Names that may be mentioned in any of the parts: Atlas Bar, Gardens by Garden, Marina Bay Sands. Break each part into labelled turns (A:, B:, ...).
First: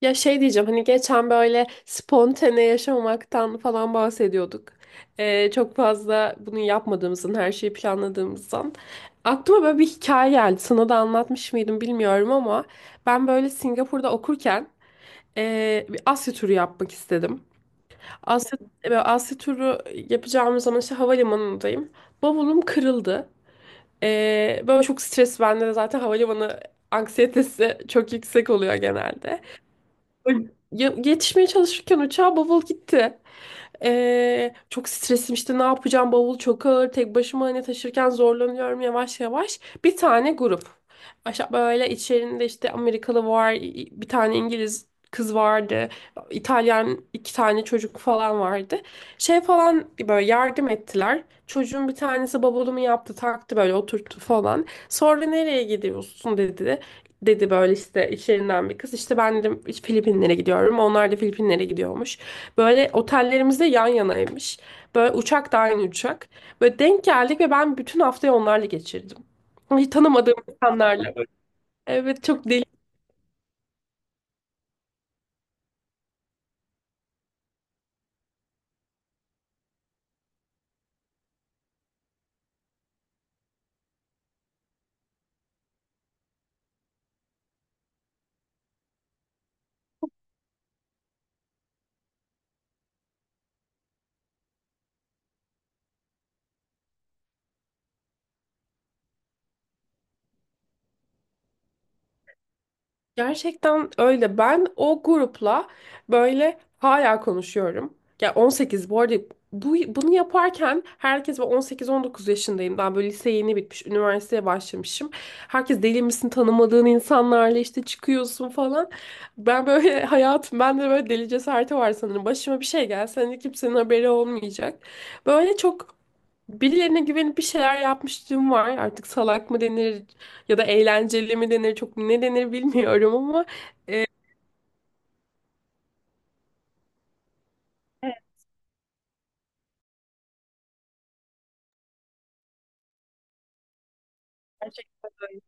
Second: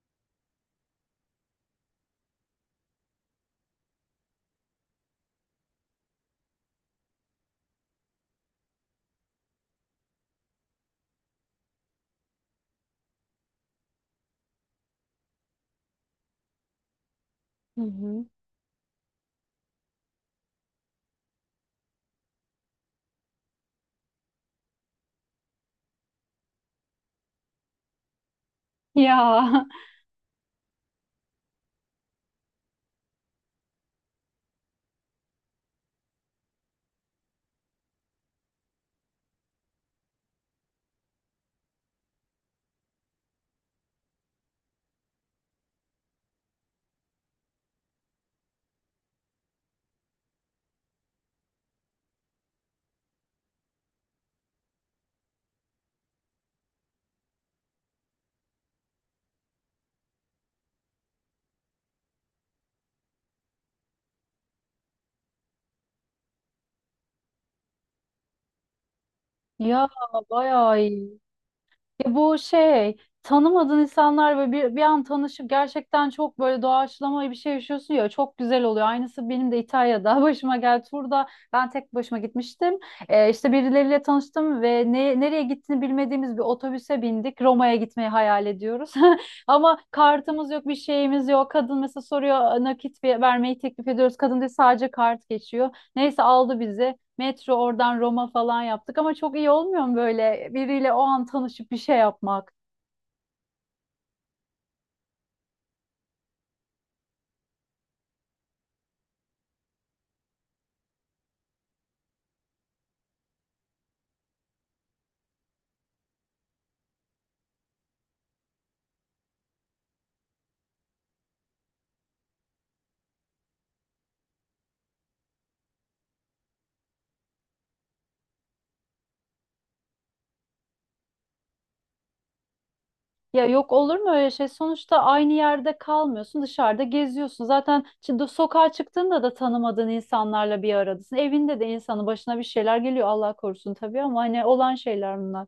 A: Ya şey diyeceğim hani geçen böyle spontane yaşamaktan falan bahsediyorduk. Çok fazla bunu yapmadığımızdan, her şeyi planladığımızdan. Aklıma böyle bir hikaye geldi. Sana da anlatmış mıydım bilmiyorum ama ben böyle Singapur'da okurken bir Asya turu yapmak istedim.
B: Hı hı.
A: Asya, böyle Asya turu yapacağımız zaman işte havalimanındayım. Bavulum kırıldı. Böyle çok stres, bende de zaten havalimanı anksiyetesi çok yüksek oluyor genelde.
B: Ya
A: Yetişmeye çalışırken uçağa bavul gitti. Çok stresim, işte ne yapacağım, bavul çok ağır, tek başıma hani taşırken zorlanıyorum yavaş yavaş. Bir tane grup. Aşağı böyle, içerisinde işte Amerikalı var, bir tane İngiliz kız vardı, İtalyan iki tane çocuk falan vardı. Şey falan, böyle yardım ettiler. Çocuğun bir tanesi bavulumu yaptı, taktı, böyle oturttu falan. Sonra nereye gidiyorsun dedi böyle işte içlerinden bir kız. İşte ben de Filipinlere gidiyorum. Onlar da Filipinlere gidiyormuş. Böyle otellerimiz de yan yanaymış. Böyle uçak da aynı uçak. Böyle denk geldik ve ben bütün haftayı onlarla geçirdim.
B: ya
A: Hiç tanımadığım
B: bayağı
A: insanlarla.
B: iyi. Ya
A: Evet,
B: bu
A: çok.
B: şey tanımadığın insanlar ve bir an tanışıp gerçekten çok böyle doğaçlama bir şey yaşıyorsun ya çok güzel oluyor. Aynısı benim de İtalya'da başıma geldi. Turda ben tek başıma gitmiştim. İşte birileriyle tanıştım ve nereye gittiğini bilmediğimiz bir otobüse bindik. Roma'ya gitmeyi hayal ediyoruz. Ama kartımız yok, bir şeyimiz yok. Kadın mesela soruyor nakit vermeyi teklif ediyoruz. Kadın diyor sadece kart geçiyor. Neyse aldı bizi. Metro oradan Roma falan yaptık ama çok iyi olmuyor mu böyle biriyle o an tanışıp bir şey yapmak?
A: Gerçekten öyle. Ben o grupla böyle hala konuşuyorum. Ya, 18 bu arada, bunu yaparken, herkes, ben 18-19 yaşındayım. Daha böyle lise yeni bitmiş, üniversiteye başlamışım. Herkes deli misin tanımadığın insanlarla işte çıkıyorsun falan. Ben böyle hayatım, bende böyle deli cesareti var sanırım. Başıma bir şey gelse hani kimsenin haberi olmayacak. Böyle çok. Birilerine güvenip bir şeyler yapmışlığım var. Artık salak mı denir, ya da eğlenceli mi denir, çok ne denir bilmiyorum
B: Ya
A: ama
B: yok olur
A: e,
B: mu öyle şey? Sonuçta aynı yerde kalmıyorsun, dışarıda geziyorsun. Zaten
A: evet.
B: şimdi sokağa çıktığında da tanımadığın insanlarla bir aradasın. Evinde de insanın başına bir şeyler geliyor Allah korusun tabii ama hani olan şeyler bunlar.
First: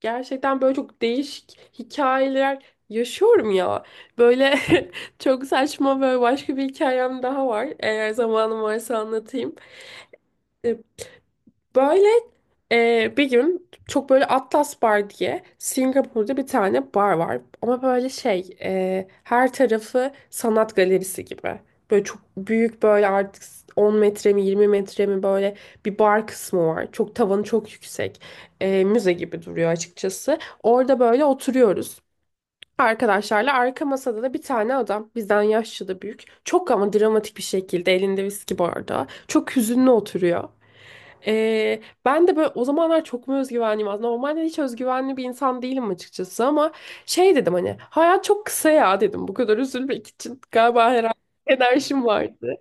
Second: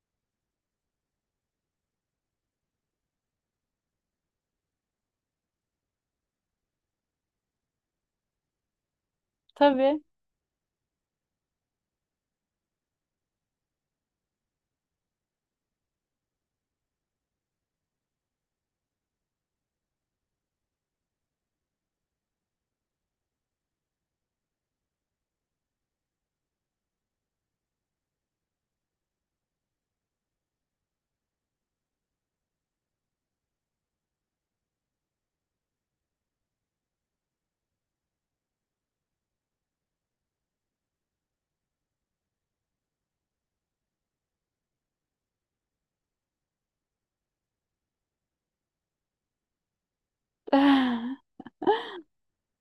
A: Gerçekten böyle çok değişik hikayeler yaşıyorum ya. Böyle çok saçma, böyle başka bir hikayem daha var. Eğer zamanım varsa anlatayım.
B: Tabii.
A: Böyle bir gün, çok böyle Atlas Bar diye Singapur'da bir tane bar var. Ama böyle şey, her tarafı sanat galerisi gibi. Böyle çok büyük, böyle artık 10 metre mi 20 metre mi böyle bir bar kısmı var. Çok tavanı çok yüksek. Müze gibi duruyor açıkçası. Orada böyle oturuyoruz. Arkadaşlarla, arka masada da bir tane adam bizden yaşça da büyük. Çok ama dramatik bir şekilde elinde viski bardağı. Çok hüzünlü oturuyor. Ben de böyle o zamanlar çok mu özgüvenliyim aslında. Normalde hiç özgüvenli bir insan değilim açıkçası ama şey dedim, hani hayat çok kısa ya dedim. Bu kadar üzülmek için galiba, herhalde enerjim vardı.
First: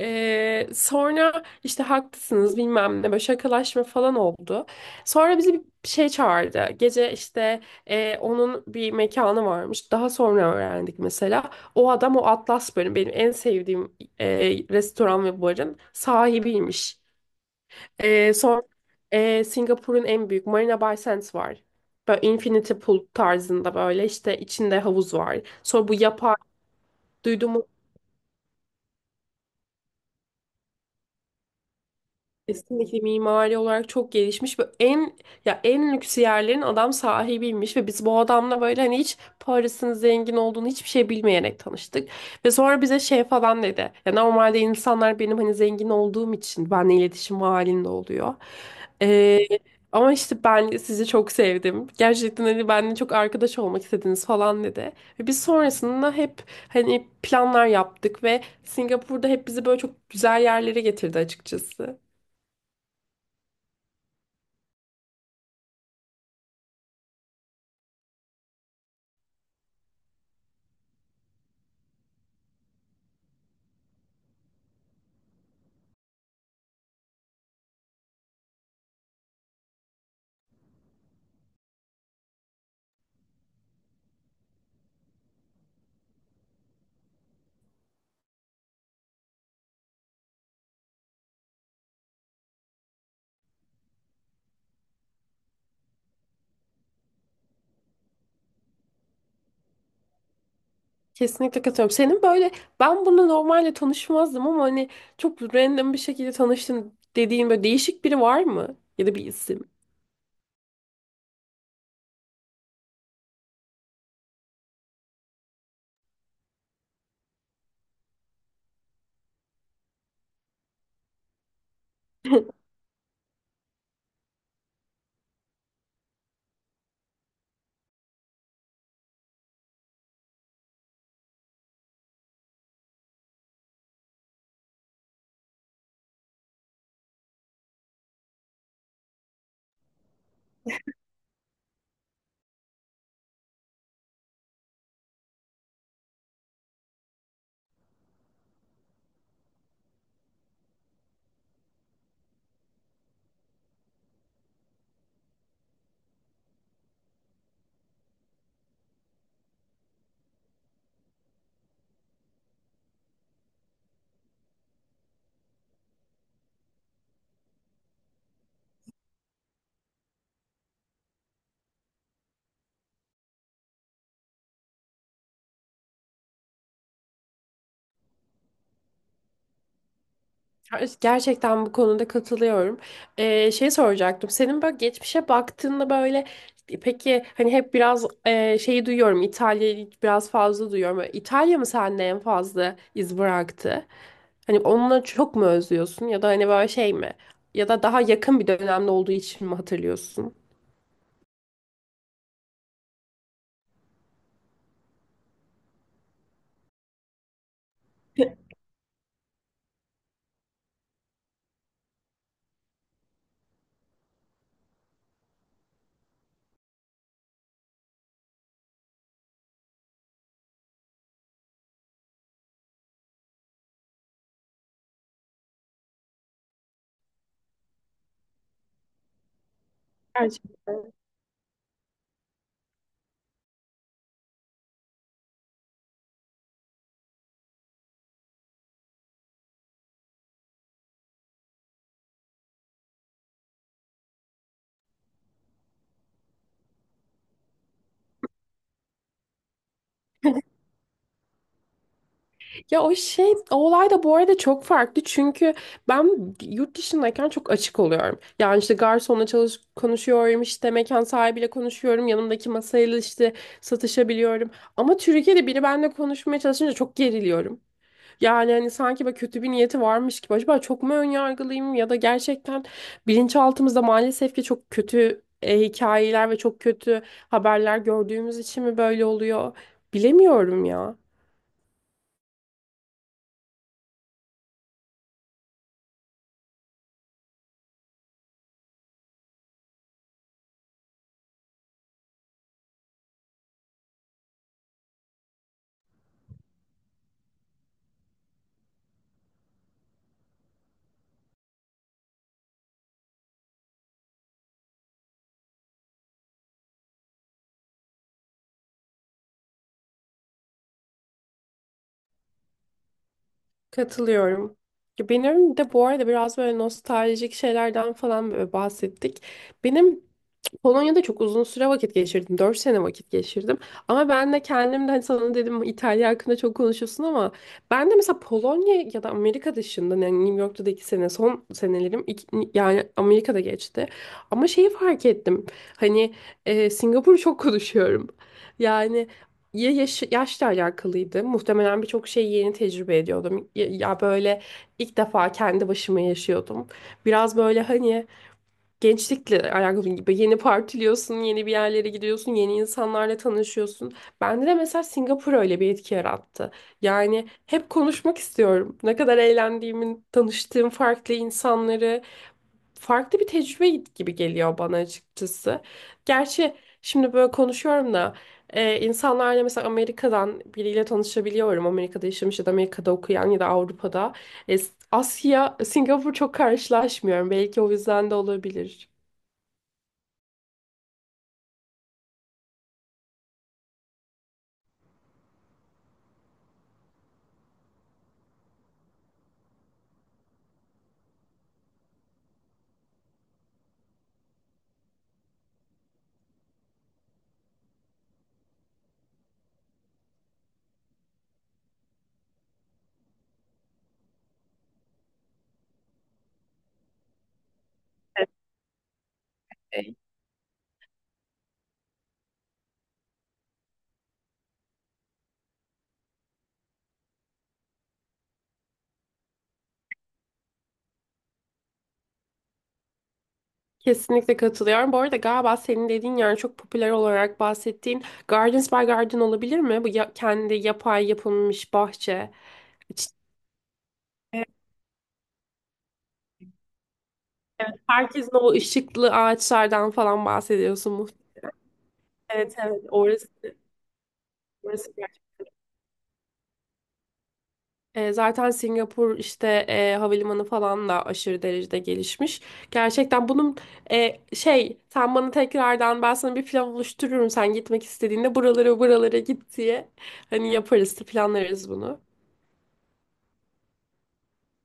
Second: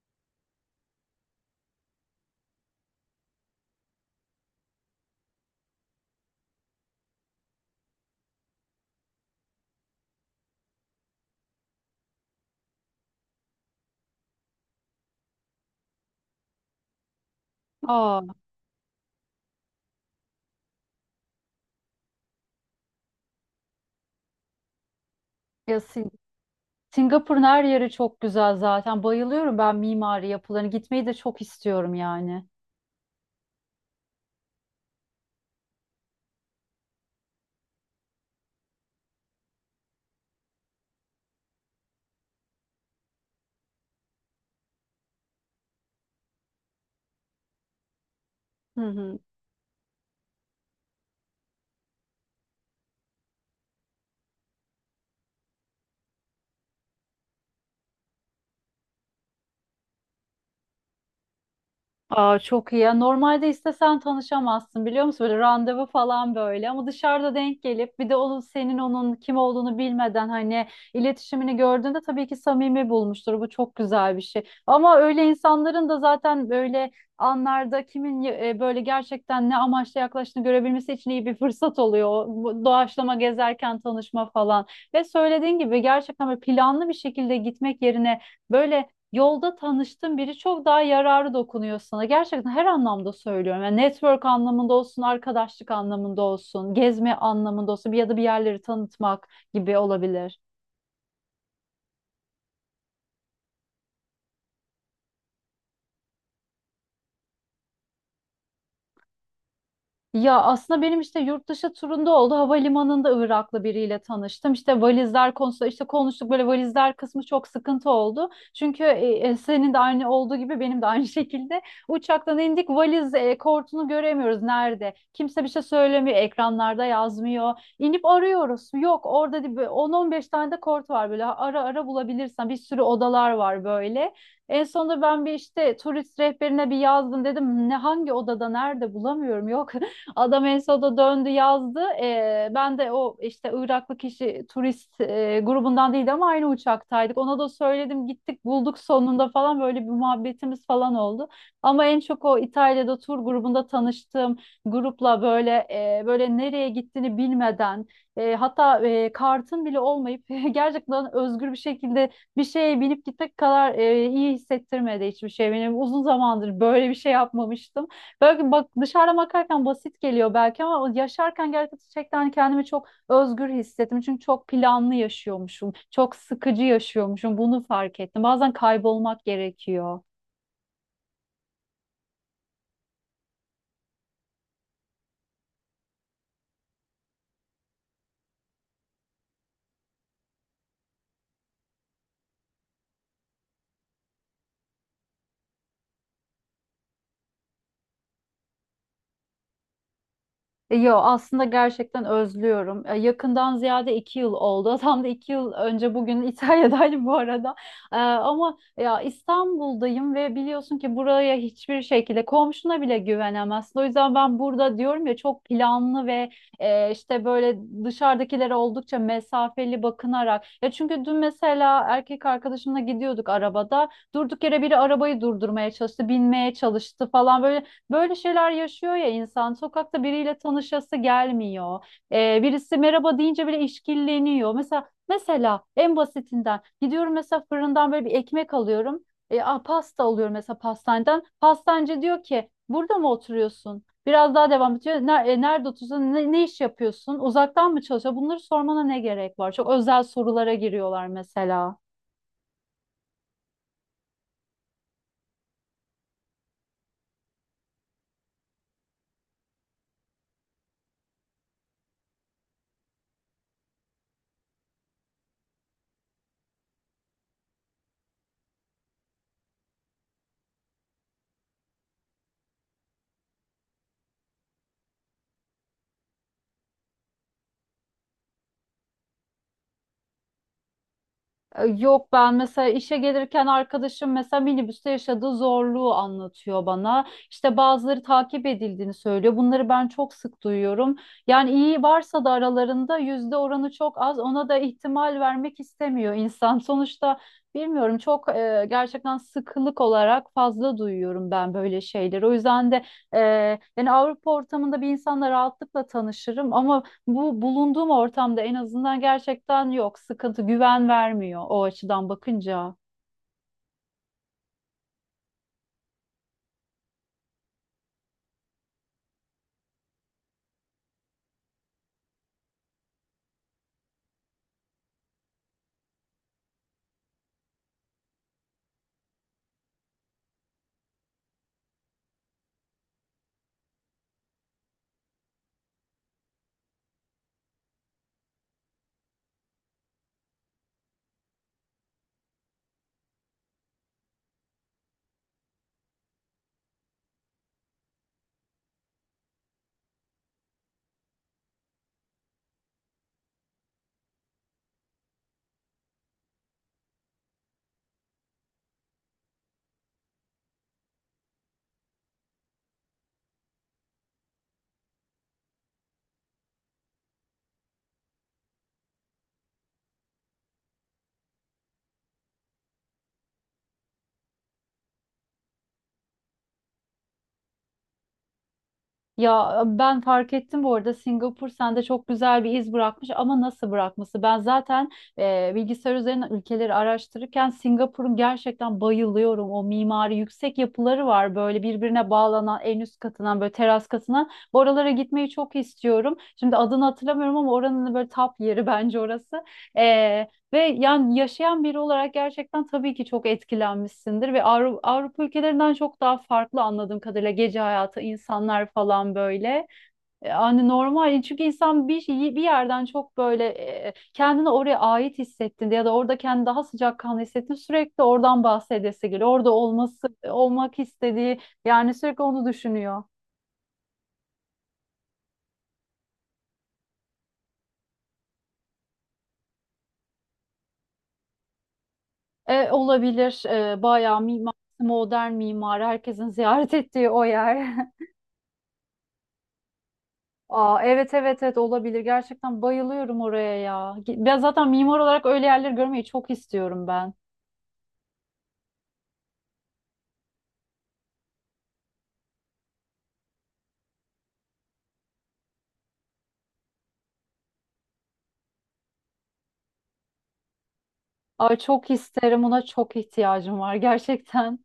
A: Sonra işte haklısınız, bilmem ne, böyle şakalaşma falan oldu. Sonra bizi bir şey çağırdı. Gece, işte onun bir mekanı varmış. Daha sonra öğrendik mesela. O adam o Atlas bölüm benim en sevdiğim restoran ve barın sahibiymiş.
B: Aa,
A: Son Singapur'un en büyük Marina Bay Sands var. Böyle infinity pool tarzında, böyle işte içinde havuz var.
B: ya
A: Sonra bu yapay
B: Singapur'un her
A: duydun.
B: yeri çok güzel zaten. Bayılıyorum ben mimari yapılarını. Gitmeyi de çok istiyorum yani.
A: Kesinlikle mimari olarak çok gelişmiş ve en, ya en lüks yerlerin adam sahibiymiş ve biz bu adamla böyle, hani hiç Paris'in zengin olduğunu, hiçbir şey bilmeyerek tanıştık. Ve sonra bize şey falan dedi. Ya normalde insanlar benim hani zengin olduğum için benimle iletişim halinde oluyor.
B: Hı hı.
A: Ee, Ama işte ben sizi çok sevdim. Gerçekten hani benimle çok arkadaş olmak istediniz falan dedi. Ve biz sonrasında hep hani planlar yaptık ve Singapur'da hep bizi böyle çok güzel yerlere getirdi açıkçası.
B: Aa, çok iyi ya. Normalde istesen tanışamazsın biliyor musun? Böyle randevu falan böyle ama dışarıda denk gelip bir de onun senin onun kim olduğunu bilmeden hani iletişimini gördüğünde tabii ki samimi bulmuştur. Bu çok güzel bir şey. Ama öyle insanların da zaten böyle anlarda kimin böyle gerçekten ne amaçla yaklaştığını görebilmesi için iyi bir fırsat oluyor. Bu doğaçlama gezerken tanışma falan. Ve söylediğin gibi gerçekten böyle planlı bir şekilde gitmek yerine böyle yolda tanıştığın biri çok daha yararı dokunuyor sana. Gerçekten her anlamda söylüyorum. Yani network anlamında olsun, arkadaşlık anlamında olsun, gezme anlamında olsun bir ya da bir yerleri tanıtmak gibi olabilir.
A: Kesinlikle katılıyorum. Senin böyle, ben bunu normalde tanışmazdım ama hani çok random bir şekilde tanıştın dediğin böyle değişik biri var mı? Ya da bir isim.
B: Ya aslında benim işte yurt dışı turunda oldu. Havalimanında Iraklı biriyle tanıştım. İşte valizler konusu işte konuştuk böyle valizler kısmı çok sıkıntı oldu. Çünkü senin de aynı olduğu gibi benim de aynı şekilde uçaktan indik valiz kortunu göremiyoruz nerede. Kimse bir şey söylemiyor. Ekranlarda yazmıyor. İnip arıyoruz. Yok orada değil, böyle 10-15 tane de kort var böyle ara ara bulabilirsen bir sürü odalar var böyle. En sonunda ben bir işte turist rehberine bir yazdım dedim ne hangi odada nerede bulamıyorum. Yok, adam en sonunda döndü yazdı. Ben de o işte Iraklı kişi turist grubundan değil ama aynı uçaktaydık. Ona da söyledim gittik bulduk sonunda falan böyle bir muhabbetimiz falan oldu. Ama en çok o İtalya'da tur grubunda tanıştığım grupla böyle nereye gittiğini bilmeden hatta kartın bile olmayıp gerçekten özgür bir şekilde bir şeye binip gitmek kadar iyi hissettirmedi hiçbir şey. Benim uzun zamandır böyle bir şey yapmamıştım. Belki bak dışarıdan bakarken basit geliyor belki ama yaşarken gerçekten kendimi çok özgür hissettim. Çünkü çok planlı yaşıyormuşum. Çok sıkıcı yaşıyormuşum. Bunu fark ettim. Bazen kaybolmak gerekiyor.
A: Gerçekten bu konuda katılıyorum. Şey soracaktım. Senin böyle geçmişe baktığında böyle, peki hani hep biraz şeyi duyuyorum. İtalya'yı biraz fazla duyuyorum. Böyle İtalya mı sende en fazla iz bıraktı? Hani onunla çok mu özlüyorsun, ya da hani böyle şey mi? Ya da daha yakın bir dönemde olduğu için mi hatırlıyorsun?
B: Yo, aslında gerçekten özlüyorum. Yakından ziyade 2 yıl oldu. Tam da 2 yıl önce bugün İtalya'daydım bu arada. Ama ya İstanbul'dayım ve biliyorsun ki buraya hiçbir şekilde komşuna bile güvenemezsin. O yüzden ben burada diyorum ya çok planlı ve işte böyle dışarıdakilere oldukça mesafeli bakınarak. Ya çünkü dün mesela erkek arkadaşımla gidiyorduk arabada. Durduk yere biri arabayı durdurmaya çalıştı, binmeye çalıştı falan böyle. Böyle şeyler yaşıyor ya insan. Sokakta biriyle
A: Gerçekten.
B: tanışası gelmiyor. Birisi merhaba deyince bile işkilleniyor. Mesela en basitinden gidiyorum mesela fırından böyle bir ekmek alıyorum. Pasta alıyorum mesela pastaneden. Pastancı diyor ki burada mı oturuyorsun? Biraz daha devam ediyor. Nerede oturuyorsun? Ne iş yapıyorsun? Uzaktan mı çalışıyor? Bunları sormana ne gerek var? Çok özel sorulara giriyorlar mesela.
A: Ya o şey, o olay da bu arada çok farklı çünkü ben yurt dışındayken çok açık oluyorum. Yani işte garsonla çalış konuşuyorum, işte mekan sahibiyle konuşuyorum, yanımdaki masayla işte satışabiliyorum. Ama Türkiye'de biri benimle konuşmaya çalışınca çok geriliyorum. Yani hani sanki böyle kötü bir niyeti varmış gibi. Acaba çok mu önyargılıyım, ya da gerçekten bilinçaltımızda maalesef ki çok kötü hikayeler ve çok kötü haberler gördüğümüz için mi böyle oluyor? Bilemiyorum ya.
B: Yok, ben mesela işe gelirken arkadaşım mesela minibüste yaşadığı zorluğu anlatıyor bana. İşte bazıları takip edildiğini söylüyor. Bunları ben çok sık duyuyorum. Yani iyi varsa da aralarında yüzde oranı çok az. Ona da ihtimal vermek istemiyor insan. Sonuçta bilmiyorum çok, gerçekten sıkılık olarak fazla duyuyorum ben böyle şeyleri. O yüzden de e, yani Avrupa ortamında bir insanla rahatlıkla tanışırım ama bu bulunduğum ortamda en azından gerçekten yok. Sıkıntı, güven vermiyor o açıdan bakınca.
A: Katılıyorum. Ya, benim de bu arada biraz böyle nostaljik şeylerden falan böyle bahsettik. Benim Polonya'da çok uzun süre vakit geçirdim. 4 sene vakit geçirdim. Ama ben de kendim de hani sana dedim İtalya hakkında çok konuşuyorsun ama ben de mesela Polonya ya da Amerika dışında, yani New York'ta da 2 sene, son senelerim yani Amerika'da geçti. Ama şeyi fark ettim. Hani Singapur'u çok konuşuyorum. Yani ya yaşla alakalıydı. Muhtemelen birçok şeyi yeni tecrübe ediyordum. Ya böyle ilk defa kendi başıma yaşıyordum. Biraz böyle hani gençlikle alakalı gibi, yeni partiliyorsun, yeni bir yerlere gidiyorsun, yeni insanlarla tanışıyorsun. Bende de mesela Singapur öyle bir etki yarattı. Yani hep konuşmak istiyorum. Ne kadar eğlendiğimi, tanıştığım farklı insanları, farklı bir tecrübe gibi geliyor bana açıkçası. Gerçi şimdi böyle konuşuyorum da, insanlarla mesela Amerika'dan biriyle tanışabiliyorum. Amerika'da yaşamış ya da Amerika'da okuyan ya da Avrupa'da. E, Asya, Singapur, çok karşılaşmıyorum. Belki o yüzden de olabilir.
B: Ya ben fark ettim bu arada Singapur sende çok güzel bir iz bırakmış ama nasıl bırakması? Ben zaten bilgisayar üzerinden ülkeleri araştırırken Singapur'un gerçekten bayılıyorum. O mimari yüksek yapıları var böyle birbirine bağlanan en üst katından böyle teras katından. Oralara gitmeyi çok istiyorum. Şimdi adını hatırlamıyorum ama oranın böyle tap yeri bence orası. E, Ve yani yaşayan biri olarak gerçekten tabii ki çok etkilenmişsindir ve Avrupa ülkelerinden çok daha farklı anladığım kadarıyla gece hayatı, insanlar falan böyle. Hani normal çünkü insan bir yerden çok böyle kendini oraya ait hissettiğinde ya da orada kendini daha sıcakkanlı hissettiğinde sürekli oradan bahsedesi geliyor. Orada olması olmak istediği yani sürekli onu düşünüyor.
A: Kesinlikle katılıyorum. Bu arada galiba senin dediğin, yani çok popüler olarak bahsettiğin Gardens by Garden olabilir mi? Bu kendi yapay yapılmış bahçe. İşte,
B: Olabilir. Bayağı
A: evet,
B: mimar, modern mimarı herkesin ziyaret ettiği o yer.
A: herkesin o ışıklı ağaçlardan falan
B: Aa,
A: bahsediyorsun
B: evet
A: muhtemelen.
B: evet evet olabilir.
A: Evet
B: Gerçekten
A: evet,
B: bayılıyorum
A: orası.
B: oraya ya. Ben zaten
A: Orası
B: mimar olarak
A: gerçekten.
B: öyle yerleri görmeyi çok istiyorum ben.
A: Zaten Singapur işte havalimanı falan da aşırı derecede gelişmiş. Gerçekten bunun şey, sen bana tekrardan, ben sana bir plan oluştururum, sen gitmek istediğinde buralara buralara git diye. Hani yaparız,
B: Ay
A: planlarız
B: çok
A: bunu.
B: isterim. Ona çok ihtiyacım var gerçekten.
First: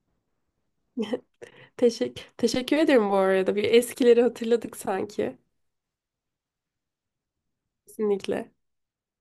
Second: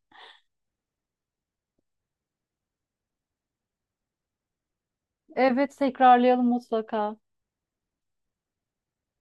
A: Teşekkür ederim bu arada. Bir eskileri hatırladık sanki.
B: Evet, tekrarlayalım mutlaka.
A: Kesinlikle.